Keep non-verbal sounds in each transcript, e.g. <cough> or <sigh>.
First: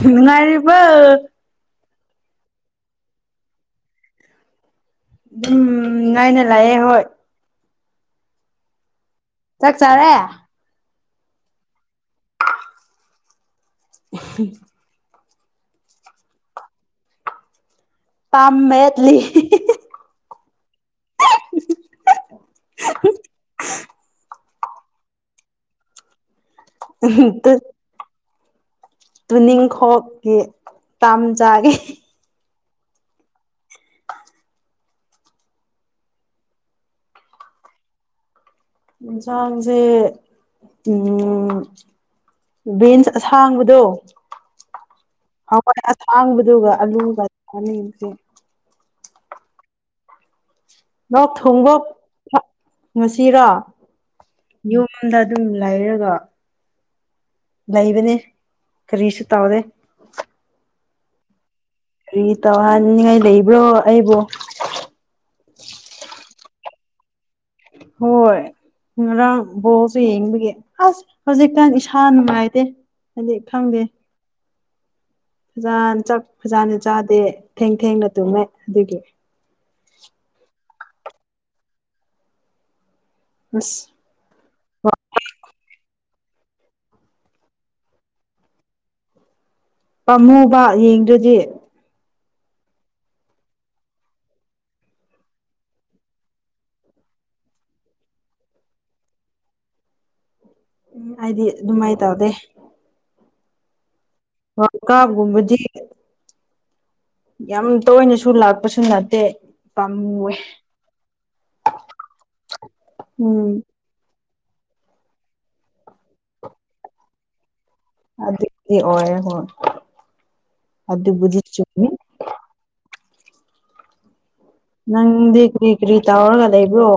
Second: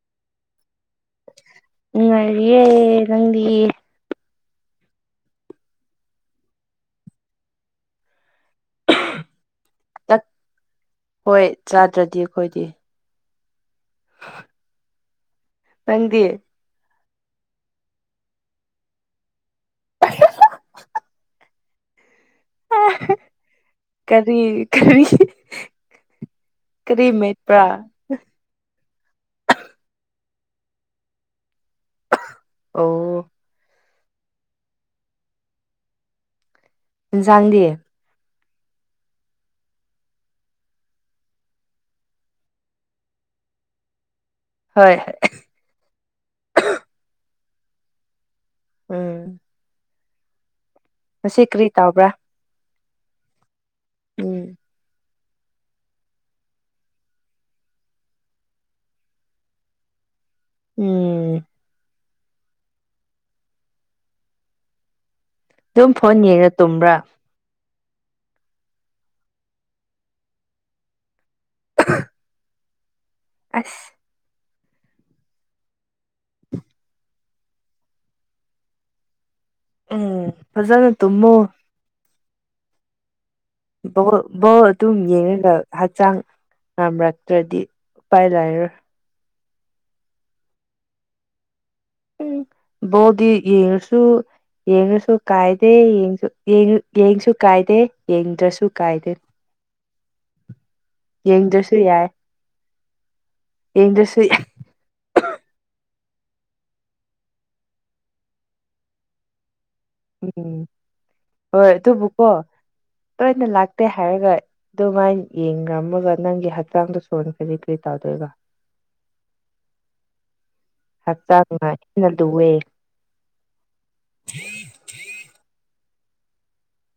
ꯅꯨꯉꯥꯏꯔꯤꯕꫭ ꯅꯨꯉꯥꯏꯔꯤꯌ‌ꯦ ꯅꯪꯗꯤ ꯎꯝ ꯉꯥꯏꯅ ꯂꯥꯛꯑꯦ ꯍꯣꯏ ꯆꯥꯛ ꯆꯥꯔꯦ ꯍꯣꯏ ꯆꯥꯗ꯭ꯔꯗꯤ ꯑꯩꯈꯣꯏꯗꯤ ꯎ <unintelligible> ꯅꯪꯗꯤ ꯄꯥꯝꯃꯦ ꯂꯤꯛꯏ ꯑꯥ ꯀꯔꯤ ꯀꯔꯤ ꯀꯔꯤꯃꯦꯠꯄꯔꯥ ꯇꯨꯅꯤꯡꯈꯣꯛꯀꯤ ꯄꯥꯝ ꯆꯥꯒꯤ ꯑꯣ ꯏꯁꯥꯡꯗꯤ ꯏ ꯆꯥꯡꯥꯡꯁꯦ ꯎꯝ ꯕꯤꯟꯁ ꯑꯁꯥꯡꯕꯗꯣ ꯍꯣꯏ ꯍꯣꯏ ꯊꯥꯡꯕꯗꯨꯒ ꯑꯂꯨꯒ ꯑꯅꯤꯖꯦ ꯎꯝ ꯉꯁꯤ ꯀꯔꯤ ꯂꯣꯛꯊꯨꯡꯕ꯭ꯔꯣ ꯇꯧꯕ꯭ꯔꯥ ꯐ ꯉꯁꯤꯔꯣ ꯎꯝ ꯌꯨꯝꯗ ꯑꯗꯨꯝ ꯂꯩꯔꯒ ꯂꯩꯕꯅꯦ ꯀꯔꯤꯁꯨ ꯇꯩꯗꯦ ꯎꯝ ꯀꯔꯤꯇꯧꯍꯟꯅꯤꯡꯉꯥꯏ ꯂꯩꯕ꯭ꯔꯣ ꯑꯩꯕꯨꯣ ꯑꯗꯨꯝ ꯐꯣꯟ ꯌꯦꯡꯉꯔ ꯇꯨꯝꯕ꯭ꯔꯥ ꯍꯣꯏ ꯉꯔꯥꯡ ꯕꯣꯜꯁꯨ ꯌꯦꯡꯕꯒꯤ ꯑꯁ ꯍꯧꯖꯤꯛꯀꯥꯟ ꯏꯁꯥ ꯅꯨꯡꯉꯥꯏꯇꯦ ꯍꯥꯏꯗꯤ ꯑꯁ ꯈꯪꯗꯦ ꯐꯖꯅ ꯆꯥꯛ ꯐꯖꯥꯅ ꯆꯥꯗꯦ ꯊꯦꯡ ꯊꯦꯡꯅ ꯇꯨꯝꯃꯦ ꯑꯗꯨꯒꯤ ꯎꯝ ꯐꯖꯅ ꯇꯨꯝꯃꯣ ꯑꯁ ꯕꯣꯜ ꯕꯣꯜ ꯑꯗꯨꯝ ꯌꯦꯡꯔꯒ ꯍꯛꯆꯥꯡ ꯉꯝꯔꯛꯇ꯭ꯔꯗꯤ ꯎꯄꯥꯏ ꯂꯩꯥꯏꯔꯣꯏ ꯄꯥꯝꯍꯨꯕ ꯌꯦꯡꯗ꯭ꯔꯗꯤ ꯎꯝ ꯕꯣꯜꯗꯤ ꯌꯦꯡꯔꯁꯨ ꯌꯦꯡꯉꯁꯨ ꯀꯥꯏꯗꯦꯁꯨ ꯌꯦꯡꯉ ꯌꯦꯡꯉ ꯌꯦꯡꯉꯁꯨ ꯀꯥꯏꯗꯦ ꯌꯦꯡꯗ꯭ꯔꯁꯨ ꯀꯥꯏꯗꯦ ꯎꯝ ꯍꯥꯏꯗꯤ ꯌꯦꯡꯗ꯭ꯔꯁꯨ ꯑꯗꯨꯃꯥꯏꯅ ꯌꯥꯏ ꯇꯧꯗꯦ ꯌꯦꯡꯗ꯭ꯔꯁꯨ ꯌꯥꯏ ꯉꯀꯥ ꯒꯨꯝꯕꯖꯤꯠ ꯌꯥꯝ ꯇꯣꯏꯅꯁꯨ ꯂꯥꯛꯄꯁꯨ ꯅꯠꯇꯦ ꯄꯥꯝꯃꯨꯋꯦ ꯎꯝ ꯍꯣꯏ ꯑꯗꯨꯕꯨꯀꯣ ꯇꯣꯏꯅ ꯎꯝ ꯂꯥꯛꯇꯦ ꯍꯥꯏꯔꯒ ꯑꯗꯨꯃꯥꯏꯅ ꯌꯦꯡꯉꯝꯃꯒ ꯅꯪꯒꯤ ꯍꯛꯆꯥꯡꯗꯣ ꯁꯣꯟꯈ꯭ꯔꯗꯤ ꯀꯔꯤ ꯇꯧꯗꯣꯏꯕ ꯑꯗꯨꯗꯤꯗꯤ ꯑꯣꯏꯌꯦ ꯍꯣꯏ ꯑꯗꯨꯕꯨꯗꯤ ꯍꯛꯆꯥꯡꯅ ꯆꯨꯝꯃꯤ ꯍꯦꯟꯅ ꯂꯨꯋꯦ ꯅꯪꯗꯤ ꯀꯔꯤ ꯀꯔꯤ ꯇꯧꯔꯒ ꯂꯩꯕ꯭ꯔꯣ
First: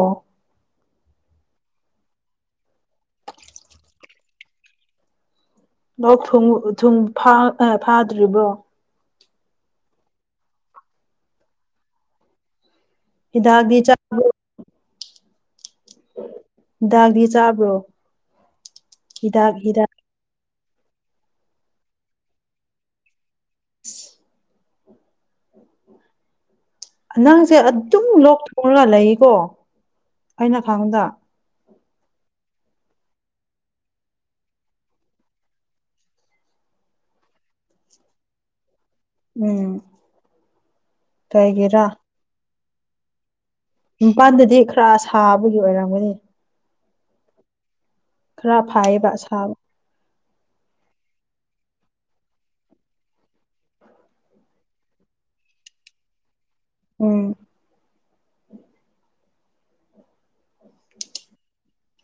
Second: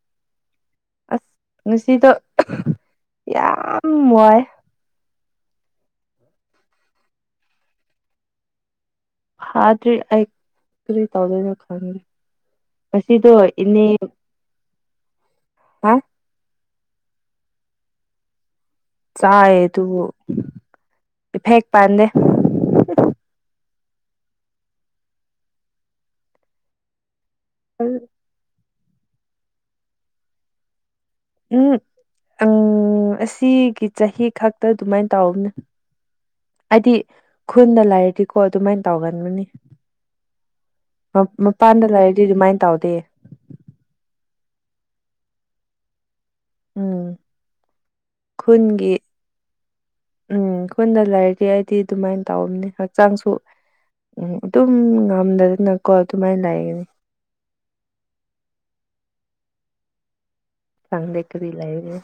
ꯑꯁ ꯉꯁꯤꯗꯣ ꯌꯥꯝ ꯋꯥꯏꯌꯦ ꯂꯣꯛꯊꯨꯡ ꯊꯨꯡ ꯐꯥ ꯑ ꯐꯥꯗ꯭ꯔꯤꯕꯣ ꯍꯥꯥꯗꯔꯤ ꯑꯩ ꯀꯔꯤ ꯇꯧꯗꯣꯏꯅꯣ ꯈꯪꯗ꯭ꯔꯦ ꯉꯁꯤꯗꯣ ꯍꯤꯗꯥꯛꯗꯤ ꯏꯅꯦ ꯆꯥꯕ꯭ꯔꯣ ꯍꯥ ꯗꯥꯛꯗꯤ ꯆꯥꯕ꯭ꯔꯣ ꯍꯤꯗꯥꯛ ꯆꯥꯏ ꯑꯗꯨ ꯍꯤꯗꯥꯛ ꯏꯐꯦꯛ ꯄꯥꯟꯗꯦ ꯅꯪꯁꯦ ꯑꯗꯨꯝ ꯂꯣꯛꯊꯨꯡꯂꯒ ꯂꯩꯑꯦꯀꯣ ꯑꯩꯅ ꯈꯪꯕꯗ ꯎꯝ ꯎꯝ ꯑꯁꯤꯒꯤ ꯆꯍꯤ ꯈꯛꯇ ꯑꯗꯨꯃꯥꯏꯅ ꯇꯧꯕꯅꯦ ꯍꯥꯏꯗꯤ ꯈꯨꯟꯗ ꯂꯩꯥꯏꯔꯗꯤꯀꯣ ꯑꯗꯨꯃꯥꯏꯅ ꯇꯧꯒꯟꯒꯅꯤ ꯎꯝ ꯀꯩꯒꯤꯔꯥ ꯃꯄꯥꯟꯗ ꯂꯩꯔꯗꯤ ꯑꯗꯨꯃꯥꯏꯅ ꯇꯧꯗꯤꯌꯦ ꯃꯄꯥꯜꯗꯗꯤ ꯈꯔ ꯁꯥꯕꯒꯤ ꯑꯣꯏꯔꯝꯒꯅꯤ ꯎꯝ ꯈꯔ ꯈꯨꯟꯒꯤ ꯐꯥꯏꯌꯦꯕ ꯑꯁꯥꯕ ꯎꯝ ꯈꯨꯟꯗ ꯂꯩꯔꯗꯤ ꯑꯩ ꯗꯤ ꯑꯗꯨꯃꯥꯏꯅ ꯇꯧꯝꯕꯅꯦ ꯍꯛꯆꯥꯡꯁꯨ ꯎꯝ ꯑꯗꯨꯝ ꯉꯝꯗꯗꯅꯀꯣ ꯑꯗꯨꯃꯥꯏꯅ ꯂꯩꯌꯦ ꯎꯝ ꯆꯥꯡꯗ ꯀꯔꯤ ꯂꯩꯔꯦ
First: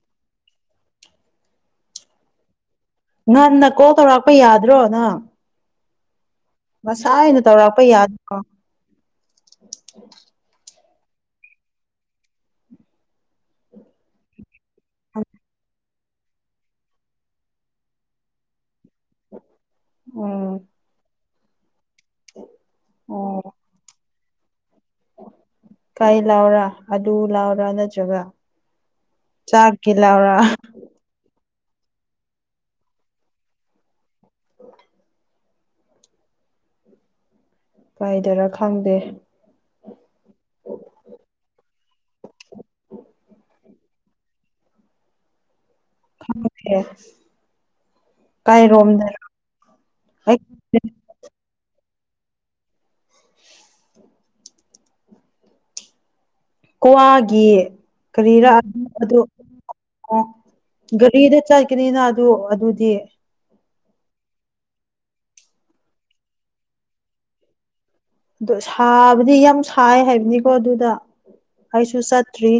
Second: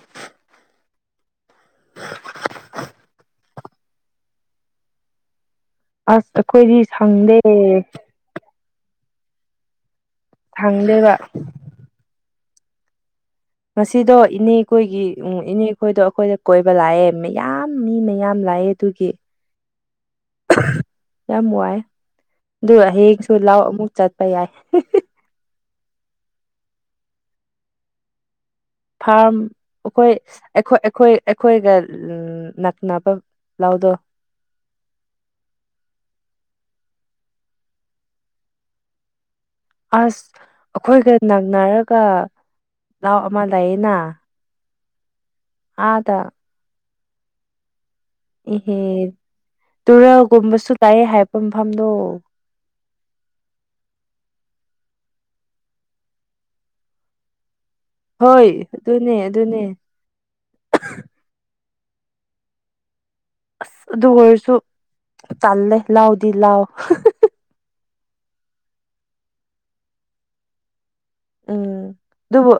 ꯉꯟꯅ ꯀꯣꯜ ꯇꯧꯔꯛꯄ ꯌꯥꯗ꯭ꯔꯣ ꯅꯪ ꯑꯁ ꯑꯩꯈꯣꯏꯗꯤ ꯁꯪꯗꯦ ꯆ.. ꯆ.. ꯆ.. ꯆꯠ ꯆꯪꯗꯦꯕ ꯉꯁꯤꯗꯣ ꯏꯅꯦꯈꯣꯏꯒꯤ ꯎꯝ ꯏꯅꯦ ꯑꯩꯈꯣꯏꯗꯣ ꯑꯩꯈꯣꯏꯗ ꯀꯣꯏꯕ ꯂꯥꯛꯑꯦ ꯃꯌꯥꯝ ꯃꯤ ꯃꯌꯥꯝ ꯂꯥꯛꯑꯦ ꯑꯗꯨꯒꯤ ꯎꯝ ꯌꯥꯝ ꯋꯥꯏ ꯑꯗꯨ ꯍꯥꯌꯦꯡꯁꯨ ꯂꯥꯎ ꯑꯃꯨꯛ ꯆꯠꯄ ꯌꯥꯏ ꯀꯥꯏ ꯂꯥꯛꯎꯔ ꯑꯗꯨ ꯂꯥꯎꯔꯥ ꯅꯠꯇ꯭ꯔꯒ ꯐꯥꯔꯝ ꯆꯥꯛꯀꯤ ꯑꯩꯈꯣꯏ ꯂꯧꯔꯥ ꯑꯩꯈꯣꯏ ꯑꯩꯈꯣꯏ ꯑꯩꯈꯣꯏꯒ ꯅꯛꯅꯕ ꯂꯧꯗꯣ <inaudible> ꯀꯥꯏꯗꯔ ꯈꯪꯗꯦ ꯑꯁ ꯑꯩꯈꯣꯏꯒ ꯅꯛꯅꯔꯒ ꯂꯥꯎ ꯑꯃ ꯂꯩꯌꯦꯅ ꯑꯥꯗ ꯈꯪꯗꯦ ꯏꯍꯦ ꯀꯥꯏꯔꯣꯝꯗꯔ ꯑꯩ ꯇꯨꯔꯦꯜꯒꯨꯝꯕꯁꯨ ꯂꯩꯌꯦ ꯍꯥꯏꯔꯛꯄ ꯃꯐꯝꯗꯣ <inaudible> ꯀꯥꯋꯥꯒꯤ ꯍꯣꯏ ꯀꯔꯤꯔ ꯑꯗꯨꯅꯦ ꯑꯗꯨ ꯑꯗꯨꯅꯦ ꯒꯥꯔꯤꯗ ꯆꯠ ꯀꯅꯤꯅ ꯑꯗꯨ ꯑꯗꯨꯗꯤ ꯑꯁ ꯑꯗꯨ ꯑꯣꯏꯔꯁꯨ ꯇꯜꯂꯦ ꯂꯥꯎꯗꯤ ꯂꯥꯎ ꯑꯗꯣ ꯁꯥꯕꯗꯤ ꯌꯥꯝ ꯁꯥꯏ ꯍꯥꯏꯕꯅꯤꯀꯣ ꯑꯗꯨꯗ ꯎꯝ ꯑꯩꯥꯁꯨ ꯆꯠꯇ꯭ꯔꯤ ꯑꯗꯨꯕꯨ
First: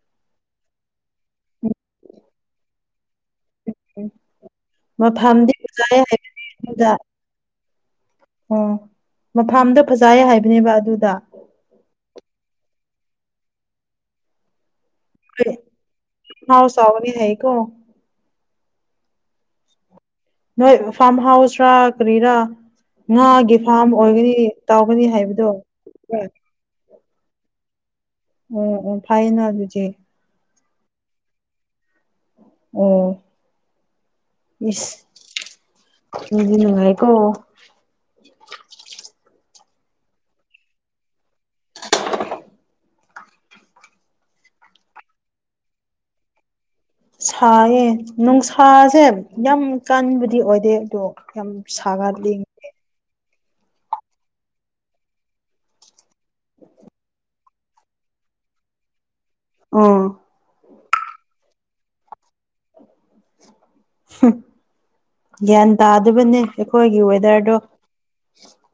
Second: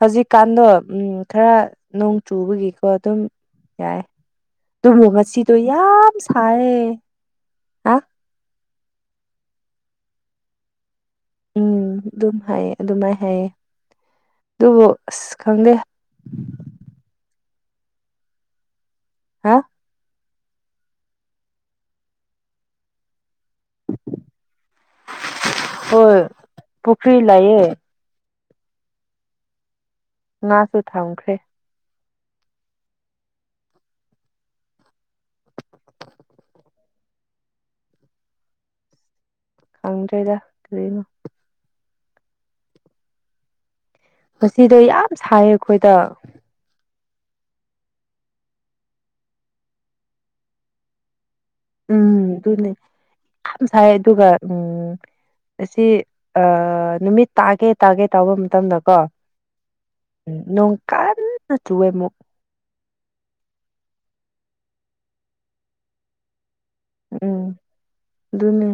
ꯍꯧꯖꯤꯛꯀꯥꯟꯗꯣ ꯎꯝ ꯈꯔ ꯅꯣꯡ ꯆꯨꯕꯒꯤꯀꯣ ꯑꯗꯨꯝ ꯌꯥꯏ ꯑꯗꯨꯕꯨ ꯃꯐꯝꯗꯤ ꯉꯁꯤꯗꯣ ꯐꯖꯩ ꯌꯥꯝ ꯁꯥꯏꯌꯦ ꯍꯥ ꯑꯣ ꯃꯐꯝꯗꯣ ꯐꯖꯩꯌꯦ ꯍꯥꯏꯕꯅꯦꯕ ꯑꯗꯨꯗ ꯎꯝ ꯑꯗꯨꯝ ꯍꯥꯏꯌꯦ ꯑꯗꯨꯃꯥꯏꯅ ꯍꯥꯏꯌꯦ ꯑꯗꯨꯕꯨ ꯑꯁ ꯈꯪꯗꯦ ꯍꯥꯎꯁ ꯁꯥꯕꯗꯤ ꯍꯩ ꯀꯣ ꯍꯥ ꯅꯣꯏ ꯐꯥꯔꯝ ꯍꯥꯎꯁ ꯔꯥ ꯀꯔꯤꯔꯥ ꯉꯥꯒꯤ ꯐꯥꯝ ꯑꯣꯏꯒꯅꯤ ꯇꯧꯒꯅꯤ ꯍꯥꯏꯕꯗꯣ ꯀ꯭ꯔꯤ ꯂꯩꯌꯦ ꯑꯣ ꯑꯣ ꯐꯩꯅ ꯑꯗꯨꯗꯤ ꯉꯥꯁꯨ ꯊꯝꯈ꯭ꯔꯦ ꯑꯣ ꯏꯁ ꯃꯤꯗꯤ ꯅꯨꯉꯥꯏꯀꯣ <inaudible> ꯈꯪꯗ꯭ꯔꯦꯗ ꯀ꯭ꯔꯤꯅꯣ ꯉꯁꯤꯗꯣ ꯌꯥꯝ ꯁꯥꯏꯌꯦ ꯑꯩꯈꯣꯏꯗ ꯁꯥꯥꯏꯌꯦ ꯅꯨꯡꯁꯥꯁꯦ ꯌꯥꯝ ꯀꯟꯕꯗꯤ ꯑꯣꯏꯗꯦ ꯑꯗꯣ ꯌꯥꯝ ꯎꯝ ꯁꯥꯒꯠꯂꯤꯅꯦ ꯑꯗꯨꯅꯦ ꯌꯥꯝ ꯁꯥꯏ ꯑꯗꯨꯒ ꯎꯝ ꯑꯁꯤ ꯅꯨꯃꯤꯠ ꯇꯥꯒꯦ ꯇꯥꯒꯦ ꯇꯧꯕ ꯃꯇꯝꯗꯀꯣ ꯑꯣ ꯅꯣꯡ ꯀꯟꯅ ꯆꯨꯋꯦ ꯑꯃꯨꯛ ꯒ꯭ꯌꯥꯟ ꯇꯥꯗꯕꯅꯦ ꯑꯩꯈꯣꯏꯒꯤ ꯎꯝ ꯋꯦꯗꯔꯗꯣ ꯑꯗꯨꯅꯦ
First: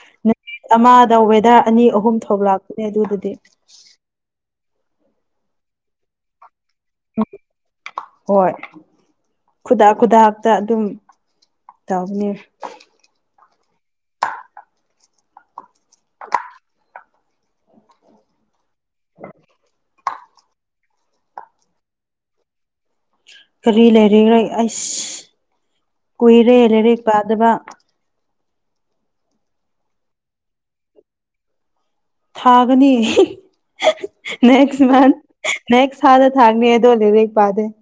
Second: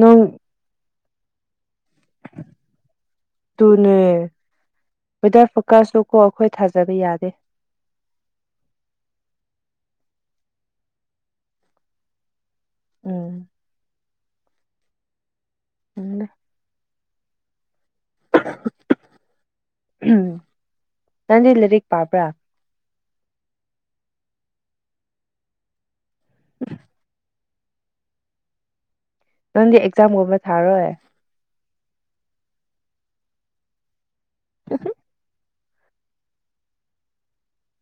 ꯅꯣꯡ ꯅꯨꯃꯤꯠ ꯑꯃꯗ ꯋꯦꯗꯔ ꯑꯅꯤ ꯑꯍꯨꯝ ꯊꯣꯛꯂꯛꯄꯅꯦ ꯑꯗꯨꯕꯨꯗꯤ ꯥ ꯋꯦꯗꯔ ꯐꯣꯀꯥꯁꯗꯣ ꯀꯣ ꯑꯈꯣꯏ ꯍꯣꯏ ꯈꯨꯗꯛ ꯈꯨꯗꯛꯇ ꯑꯗꯨꯝ ꯇꯧꯕꯅꯦ ꯎꯝ <inaudible> <inaudible> ꯎꯝ ꯅꯪꯗꯤ ꯂꯥꯏꯔꯤꯛ ꯄꯥꯕ꯭ꯔꯥ ꯀꯔꯤ ꯂꯥꯏꯔꯤꯛ ꯑꯁ ꯀꯨꯏꯔꯦ ꯂꯥꯏꯔꯛ ꯄꯥꯗꯕ ꯅꯪꯗꯤ ꯑꯦꯛꯖꯥꯝꯒꯨꯝꯕ ꯊꯥꯔꯣꯏ ꯊꯥꯒꯅꯤ ꯅꯦꯛꯁ ꯑꯁ ꯃꯟꯊ ꯅꯦꯛꯁ ꯊꯥꯗ ꯊꯥꯡꯅꯤ ꯑꯗꯨ ꯑꯣꯢꯗꯤ ꯂꯩꯔꯤꯛ ꯄꯗꯣꯏꯅꯤ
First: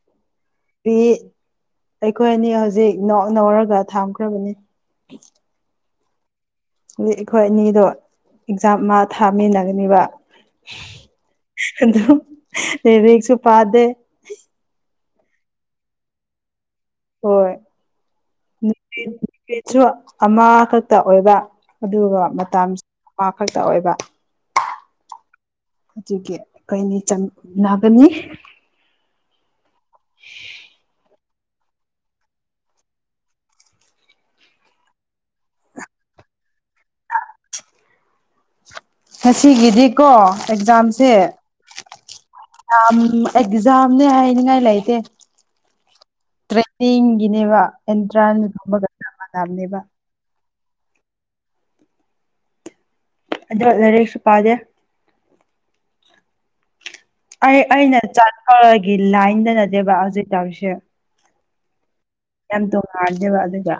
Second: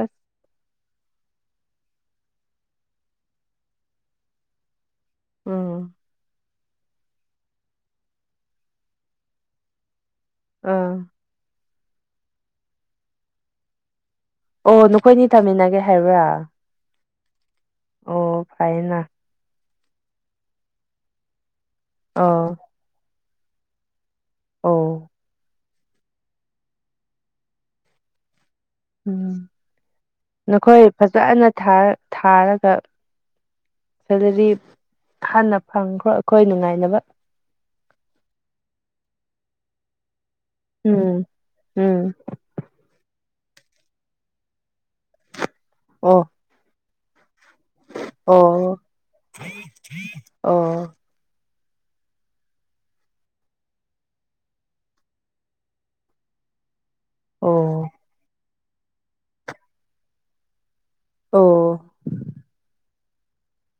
ꯑꯁ ꯄꯤ ꯑꯩꯈꯣꯏ ꯑꯅꯤ ꯍꯧꯖꯤꯛ ꯅꯣꯛ ꯅꯧꯔꯒ ꯊꯥꯝꯈ꯭ꯔꯕꯅꯤ ꯎꯝ ꯅꯤ ꯑꯩꯈꯣꯏ ꯑꯅꯤꯗꯣ ꯑꯦꯛꯖꯥꯝ ꯑꯃ ꯊꯥꯃꯤꯟꯅꯒꯅꯤꯕ ꯑꯥ ꯑꯗꯨ ꯂꯩꯔꯤꯛꯁꯨ ꯄꯥꯗꯦ ꯑꯣ ꯅꯈꯣꯏꯅꯤ ꯇꯥꯃꯤꯟꯅꯒꯦ ꯍꯥꯏꯕ꯭ꯔꯥ ꯍꯣꯏ ꯑꯣ ꯐꯥꯏꯅ ꯁꯨ ꯑꯃꯈꯛꯇ ꯑꯣꯏꯕ ꯑꯗꯨꯒ ꯑꯣ ꯃꯇꯝꯁꯨ ꯑꯃ ꯈꯛꯇ ꯑꯣꯏꯕ ꯑꯣ ꯑꯗꯨꯒꯤ ꯀꯩꯅꯤ ꯆꯝꯅꯒꯅꯤ ꯎꯝ ꯅꯈꯣꯏ ꯐꯖꯅ ꯊꯥꯔꯒ ꯁꯦꯂꯔꯤ ꯍꯥꯟꯅ ꯐꯪꯈ꯭ꯔꯣ ꯑꯩꯈꯣꯏ ꯅꯨꯡꯉꯥꯏꯅꯕ ꯁꯤꯒꯤꯗꯤꯀꯣ ꯑꯦꯛꯖꯥꯝꯁꯦ ꯎꯝ ꯎꯝ ꯌꯥꯝ ꯑꯦꯛꯖꯥꯝꯅꯦ ꯍꯥꯏꯅꯤꯡꯉꯥꯏ ꯂꯩꯇꯦ ꯑꯣ ꯇꯦꯡꯒꯤꯅꯦꯕ ꯑꯦꯟꯇꯔꯥꯟ ꯑꯣ ꯕꯒ ꯃꯥꯅꯕꯅꯦꯕꯥ ꯑꯣ ꯑꯗꯣ ꯂꯥꯏꯔꯤꯛꯁꯨ ꯄꯥꯗꯦ ꯑꯩ ꯑꯣ ꯑꯩꯅ ꯆꯠꯊꯔꯒꯤ ꯂꯥꯏꯟꯗ ꯅꯠꯇꯦꯕ ꯍꯧꯖꯤꯛ ꯇꯧꯔꯤꯁꯦ ꯑꯣ ꯌꯥꯝ ꯇꯨꯉꯥꯜꯂꯦꯕꯥ ꯑꯗꯨꯗꯣ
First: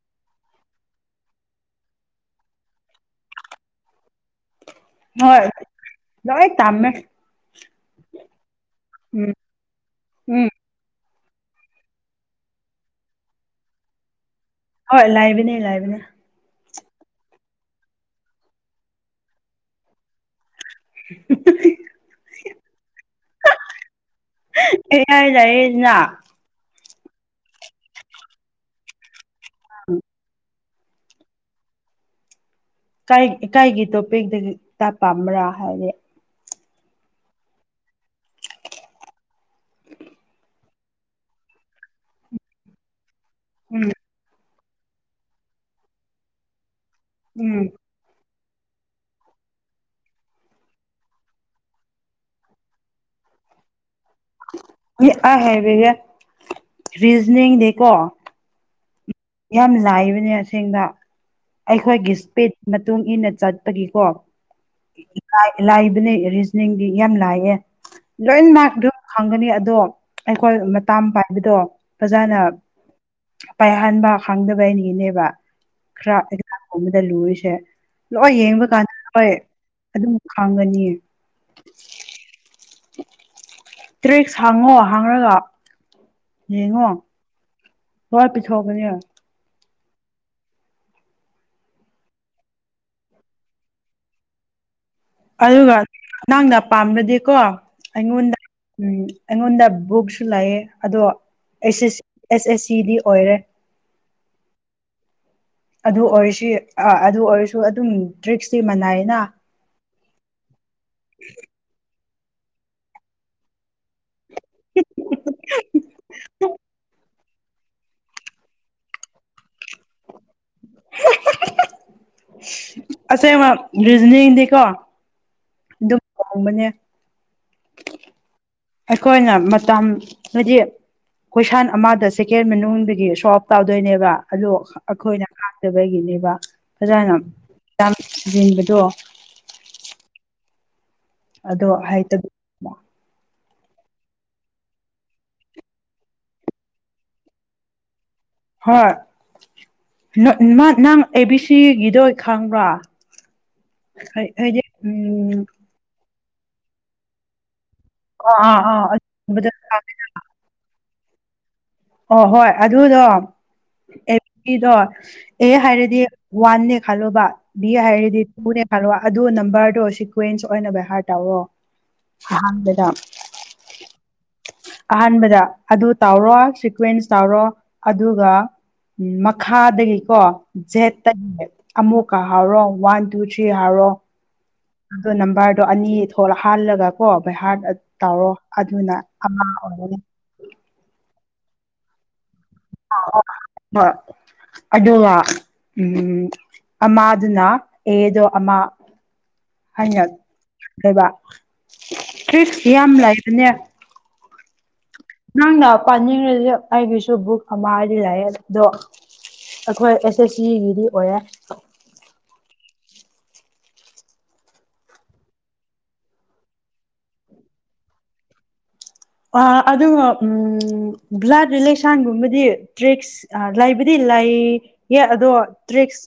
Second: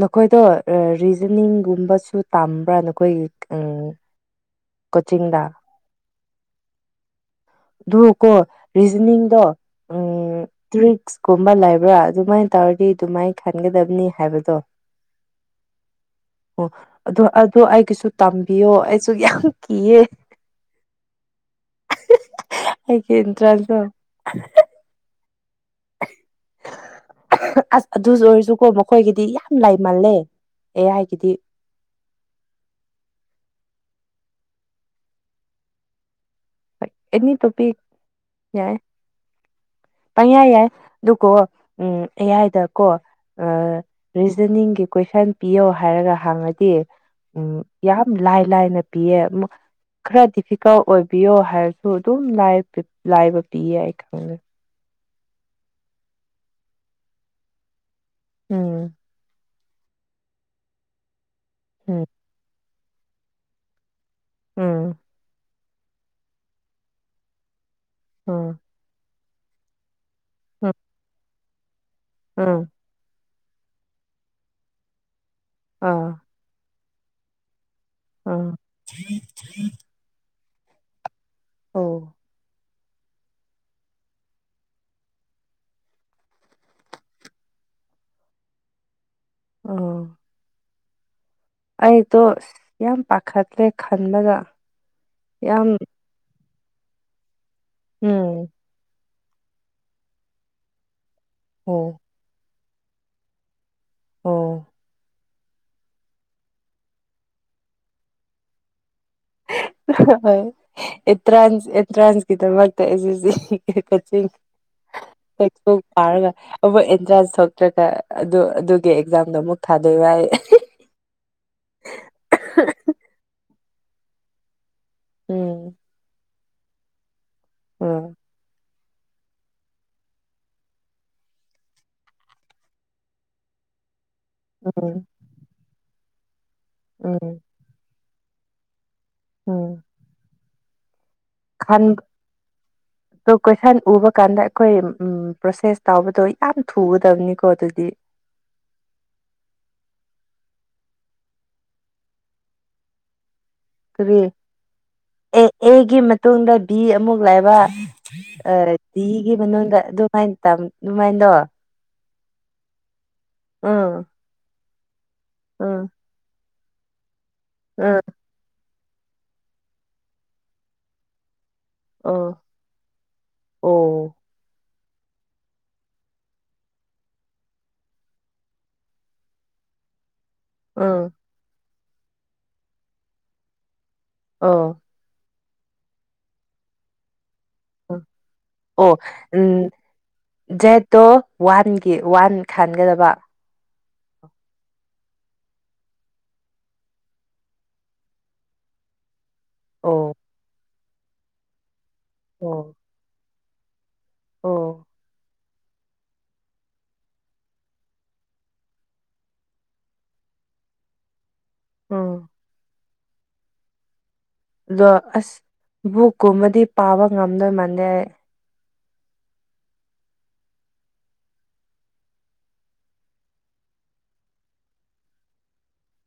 ꯅꯈꯣꯏꯗꯣ ꯔꯤꯖꯅꯤꯡꯒꯨꯝꯕꯁꯨ ꯇꯝꯕ꯭ꯔꯥ ꯅꯈꯣꯏꯒꯤ ꯑꯃ ꯀꯣꯆꯤꯡꯗ ꯍꯣꯏ ꯂꯣꯏ ꯇꯝꯃꯦ ꯑꯗꯨ ꯀꯣ ꯎꯝ ꯔꯤꯖꯅꯤꯡꯗꯣ ꯎꯝ ꯇꯔꯤ ꯁꯛ ꯀꯨꯝꯕ ꯂꯩꯕ꯭ꯔꯥ ꯑꯗꯨꯃꯥꯏꯅ ꯇꯧꯔꯗꯤ ꯑꯗꯨꯃꯥꯏꯅ ꯈꯟꯒꯗꯕꯅꯤ ꯍꯥꯏꯕꯗꯣ ꯍꯣꯏ ꯂꯥꯏꯕꯤꯅꯦ ꯂꯥꯏꯕꯤꯅꯦ ꯑꯣ ꯑꯗꯨ ꯑꯗꯨ ꯑꯩꯒꯤꯁꯨ ꯇꯝꯕꯤꯌꯣ ꯑꯩꯁꯨ ꯌꯥꯝ ꯀꯤꯌꯦ <inaudible> ꯑꯩꯒꯤ ꯏꯟꯇꯔꯥꯟꯁꯇꯣ ꯌꯥꯏꯌꯦ ꯅꯥ ꯑꯁ ꯑꯗꯨꯁꯨ ꯑꯣꯏꯔꯁꯨꯀꯣ ꯃꯈꯣꯏꯒꯤꯗꯤ ꯌꯥꯝ ꯂꯥꯏꯃꯜꯂꯦ ꯑꯦꯌꯥꯏꯒꯤꯗꯤ ꯀꯥꯏꯒꯤ ꯇꯣꯄꯤꯛꯇꯥꯒꯤꯇꯥ ꯄꯥꯝꯕ꯭ꯔꯥ ꯍꯥꯏꯗꯤ ꯑꯦꯅꯤ ꯇꯨꯞꯄꯤꯛ ꯌꯥꯏ ꯄꯌꯥ ꯌꯥꯏ ꯑꯗꯨꯀꯣ ꯎꯝ ꯑꯦꯌꯥꯏꯗꯀꯣ ꯎꯝ ꯖꯅꯤꯡꯒꯤ ꯀꯣꯏꯁꯟ ꯄꯤꯌꯣ ꯍꯥꯏꯔꯒꯥ ꯍꯡꯉꯥꯗꯤ ꯎꯝ ꯌꯥꯝ ꯂꯥꯏ ꯂꯥꯏꯅ ꯄꯤꯌꯦ ꯈꯔ ꯗꯤꯐꯤꯀꯜ ꯑꯣꯏꯕꯤꯌꯣ ꯍꯥꯏꯔꯁꯨ ꯑꯗꯨ ꯑꯗꯨꯝ ꯂꯥꯏꯕ ꯄꯤꯌꯦ ꯑꯩ ꯈꯪꯉꯦ ꯈꯣꯏꯒꯤ ꯑ ꯍꯥꯏꯔꯥꯒ ꯔꯤꯖꯅꯤꯡꯗꯤꯀꯣ ꯎꯝ ꯌꯥꯝ ꯂꯥꯏꯕꯅꯦ ꯑꯁꯦꯡꯕ ꯎꯝ ꯑꯩꯈꯣꯏꯒꯤ ꯁꯄꯤꯠ ꯃꯇꯨꯡ ꯏꯟꯅ ꯆꯠꯄꯒꯤꯀꯣ ꯎꯝ ꯂꯥꯏꯕꯅꯦ ꯔꯤꯖꯅꯤꯡꯗꯤ ꯌꯥꯝ ꯂꯥꯏꯌꯦ ꯂꯣꯏ ꯃꯥꯔꯗꯣ ꯈꯪꯒꯅꯤ ꯑꯗꯣ ꯑꯩꯈꯣꯏ ꯎꯝ ꯃꯇꯥꯝ ꯄꯥꯏꯕꯗꯣ ꯐꯥꯖꯅ ꯎꯝ ꯄꯥꯏꯍꯟꯕ ꯈꯪꯗꯕ ꯍꯦꯟꯅꯥ ꯍꯦꯟꯅꯤꯕꯥ ꯑꯥ ꯑꯃꯗ ꯂꯨꯔꯤꯁꯦ ꯂꯣꯏ ꯑꯥ ꯌꯦꯡꯕ ꯀꯥꯟꯗ ꯍꯣꯏ ꯑꯗꯨꯝ ꯈꯪꯒꯅꯤ ꯑꯣ ꯇ꯭ꯔꯦꯛꯁ ꯍꯥꯡꯉꯣ ꯍꯥꯡꯉꯒ ꯌꯦꯡꯉꯣ ꯍꯔ ꯄꯁꯨꯣꯛꯕꯅꯦ ꯑꯣ ꯑꯩꯗꯣ ꯌꯥꯝ ꯄꯥꯈꯠꯂꯦ ꯈꯟꯕꯗ ꯑꯗꯨꯒ ꯌꯥꯝ ꯅꯉꯥꯡꯅ ꯄꯥꯝꯝꯕ꯭ꯔꯗꯤꯀꯣ ꯑꯩꯉꯣꯟꯗ ꯎꯝ ꯎꯝ ꯑꯩꯉꯣꯟꯗ ꯕꯨꯛꯁꯨ ꯂꯥꯛꯑꯦ ꯑꯗꯣꯁ ꯑꯦꯁ ꯑꯣ ꯑꯦꯁ ꯁꯤꯗꯤ ꯑꯣꯏꯔꯦ ꯑꯣ ꯑꯗꯨ ꯑꯣꯏꯔꯁꯤ ꯑꯥ ꯑꯗꯨ ꯑꯣꯏꯔꯁꯨ ꯑꯗꯨꯝ ꯗ꯭ꯔꯤꯛꯁꯇꯤ ꯃꯅꯥꯏꯅ ꯍꯣꯏꯥꯟ ꯑꯦꯟꯇ꯭ꯔꯥꯟꯁꯀꯤꯗꯃꯛꯇ ꯑꯩꯁ ꯀꯤꯡ ꯐ ꯄꯥꯔꯒ ꯑꯦꯟꯇꯔꯦꯁ ꯅꯠꯇ꯭ꯔꯒ ꯑꯗꯨ ꯑꯗꯨꯒꯤ ꯑꯦꯛꯖꯥꯝꯗꯣ ꯑꯃꯨꯛ ꯊꯥꯗꯣꯏ ꯍꯥꯏꯏ ꯑꯁꯦ ꯔꯤꯖꯅꯤꯗꯦ ꯀꯣ ꯎꯝ ꯑꯗꯨꯝ ꯍꯣꯡꯕꯅꯦ ꯎꯝ ꯑꯩꯈꯣꯏꯅ ꯃꯇꯝ ꯍꯧꯗꯤ ꯀꯣꯏꯁꯥꯟ ꯑꯃꯗ ꯁꯦꯀꯦꯟ ꯃꯅꯨꯡꯗꯒꯤ ꯁꯣ ꯑꯞ ꯇꯧꯗꯣꯏꯅꯦꯕ ꯑꯗꯣ ꯎꯝ ꯑꯩꯈꯣꯏꯅ ꯍꯥꯛꯇꯕꯒꯤꯅꯦꯕ ꯐꯖꯅ ꯊꯖꯤꯟꯕꯗꯣ ꯑꯣꯝ ꯑꯗꯣ ꯍꯥꯏꯇꯕꯤ ꯑꯗꯣ ꯀꯣꯏꯁꯟ ꯎꯕ ꯀꯥꯟꯗ ꯑꯩꯈꯣꯏ ꯎ ꯄ꯭ꯔꯣꯁꯦꯁ ꯇꯧꯕꯕꯗꯣ ꯌꯥꯝ ꯊꯨꯒꯗꯕꯅꯤꯀꯣ ꯑꯗꯨꯗꯤ ꯍꯣꯏ ꯅꯪ ꯑꯦꯕꯤ ꯁꯤꯒꯤꯗꯣ ꯈꯪꯕ꯭ꯔꯥ ꯀ ꯍꯥꯏꯗꯤ ꯎꯝ ꯑꯦ ꯍꯒꯤ ꯃ ꯇꯨꯡꯗ ꯚ ꯑꯃꯨꯛ ꯂꯥꯛꯕ ꯑꯥ ꯑꯥ ꯙꯒꯤ ꯃꯅꯨꯡꯗ ꯑꯥ ꯑꯗꯨꯃꯥꯏꯅ ꯇ ꯑꯗꯨꯅꯨꯡꯃꯥꯏꯅꯗꯣ ꯑꯣ ꯍꯣꯏ ꯑꯗꯨꯗꯣ ꯎꯝ ꯑꯦꯗꯣ ꯑꯦ ꯎꯝ ꯍꯥꯏꯔꯗꯤ ꯋꯥꯟ ꯂꯤ ꯈꯜꯂꯣꯕ ꯕꯤ ꯎꯝ ꯍꯥꯏꯔꯗꯤ ꯇꯨꯅꯦ ꯈꯜꯂꯣ ꯑꯗꯨ ꯅꯝꯕꯔꯗꯣ ꯁꯤꯀ꯭ꯋꯦꯟꯁ ꯑꯣꯏꯅ ꯚ ꯍꯥꯏꯔ ꯇꯧꯔꯑꯣꯣ ꯑꯥ ꯑꯣ ꯑꯍꯥꯟꯕꯗ ꯑꯗꯨ ꯇꯥꯎꯔꯣ ꯇ꯭ꯋꯦꯟꯁ ꯇꯧꯔꯣ ꯑꯗꯨꯒ ꯃꯈꯥꯗꯒꯤꯀꯣ ꯎꯝ ꯖꯦꯠꯇꯒꯤ ꯑꯃꯨꯛꯀ ꯍꯥꯎꯔꯣ ꯋꯥꯟ ꯇꯨ ꯊ꯭ꯔꯤ ꯍꯥꯎꯔꯣ ꯑꯣ ꯅꯝꯕꯔ ꯑꯗꯣ ꯑꯅꯤ ꯊꯣꯛꯂꯛ ꯍꯥꯜꯂꯒ ꯀꯣ ꯑꯩꯣꯏ ꯍꯥꯔꯠ ꯎꯝ ꯇꯧꯔꯣ ꯑꯗꯨꯅ ꯑꯣ ꯑꯃ ꯎꯝ ꯑꯣꯏꯅꯤ ꯖꯦꯠꯇꯣ ꯋꯥꯟꯒꯤ ꯋꯥꯟ ꯈꯥꯟꯒꯗꯕ ꯍ ꯑ ꯎꯝ ꯑꯃꯥꯗꯨꯅ ꯑꯦꯗꯣ ꯑꯃꯥ ꯍꯥꯏꯉ ꯑꯣ ꯂꯩꯕ ꯇꯔꯤ ꯑꯣ ꯌꯥꯝ ꯂꯥꯏꯕꯅꯦ ꯑꯣ ꯅꯪꯅ ꯄꯥꯅꯤꯡꯈꯗꯤ ꯑꯩꯒꯤꯁꯨ ꯕꯨꯛ ꯑꯃ ꯍꯥꯏꯗꯤ ꯂꯩꯑꯦ ꯑꯗꯣ ꯑꯩꯈꯣꯏ ꯑꯦꯁ ꯑꯦꯁ ꯁꯤꯒꯤꯗꯤ ꯑꯣꯏꯔꯦ ꯎꯝ ꯑꯗꯣ ꯑꯁ ꯕꯨꯕꯨꯀꯨꯝꯕꯗꯤ ꯄꯥꯕ ꯉꯝꯗꯣꯏ ꯃꯥꯟꯗꯦ ꯑꯩ ꯑꯗꯨꯒ ꯕ꯭ꯂꯗ ꯔꯤꯂꯦꯛꯁꯟꯒꯨꯝꯕꯗꯤ ꯇ꯭ꯔꯔꯤꯛꯁ ꯂꯩꯕꯗꯤ ꯂꯩ ꯌꯦ ꯑꯗꯣ ꯇꯔꯤꯛꯁ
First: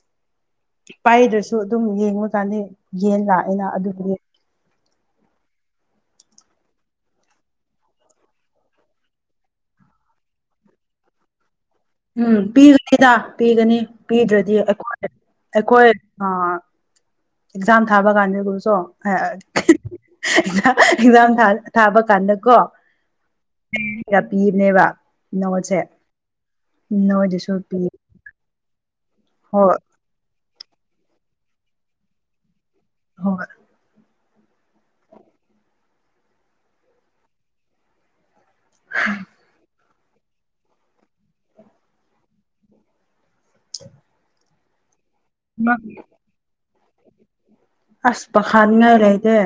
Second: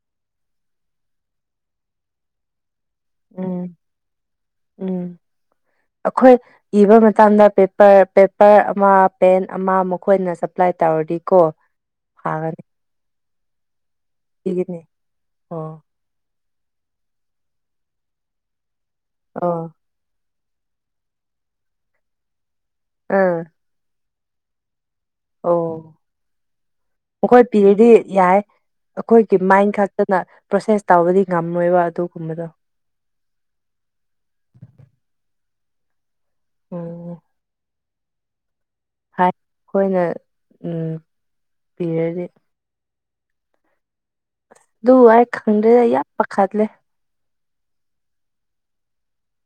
ꯄꯥꯏꯗ꯭ꯔꯁꯨ ꯑꯗꯨꯝ ꯌꯦꯡꯉꯨ ꯀꯥꯟꯅꯤ ꯌꯦꯟ ꯂꯥꯛꯑꯦꯅ ꯎꯝ ꯑꯗꯨꯕꯨꯗꯤ ꯎꯝ ꯑꯩꯈꯣꯏ ꯏꯕ ꯃꯇꯝꯗ ꯄꯦꯄꯔ ꯄꯦꯄꯔ ꯑꯃ ꯄꯦꯟ ꯑꯃ ꯃꯈꯣꯏꯅ ꯁꯄ꯭ꯂꯥꯏ ꯇꯧꯔꯗꯤ ꯀꯣ ꯎꯝ ꯄꯤꯒꯅꯤꯗ ꯄꯤꯒꯅꯤ ꯄꯤꯗ꯭ꯔꯗꯤ ꯄꯤꯒꯅꯤ ꯑꯩꯈꯣꯏ ꯑꯣ ꯑꯩꯈꯣꯏ ꯑ ꯑꯦꯛꯖꯥꯝ ꯊꯥꯕ ꯀꯥꯟꯗ ꯒꯨꯔꯨꯁꯨꯣ ꯑꯣ ꯑꯦꯛꯖꯥꯝ ꯊꯥꯕ ꯀꯥꯟꯗꯀꯣ ꯑꯥ ꯒ ꯄꯤꯕꯅꯦꯕ ꯅꯣꯠꯁꯦ ꯑꯣ ꯃꯈꯣꯏ ꯅꯣꯏꯗꯨꯁꯨ ꯄꯤ ꯄꯤꯔꯗꯤ ꯌꯥꯏ ꯑꯩꯈꯣꯏꯒꯤ ꯃꯥꯏꯟ ꯍꯣꯏ ꯈꯛꯇꯅ ꯄ꯭ꯔꯣꯁꯦꯁ ꯇꯧꯕꯗꯤ ꯉꯝꯂꯣꯏꯕ ꯑꯗꯨꯒꯨꯝꯕꯗꯣ ꯍ ꯑꯣ <unintelligible> ꯑꯩꯈꯣꯏꯅ ꯄꯤꯔꯗꯤ ꯨ ꯍꯥꯏ ꯈꯪꯗ ꯌꯥ ꯌꯥ ꯄ ꯈꯗ ꯂꯩ ꯑꯁ ꯈꯥꯅ ꯔꯦꯗꯦ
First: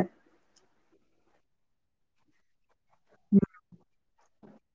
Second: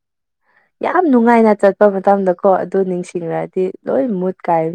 ꯌꯥꯝ ꯅꯨꯡꯉꯥꯏꯅ ꯆꯠꯄ ꯃꯇꯝꯗꯀꯣ ꯑꯗꯨ ꯅꯤꯡꯁꯤꯡꯂꯛꯗꯤ ꯂꯣꯏ ꯃꯨꯠ ꯀꯥꯏ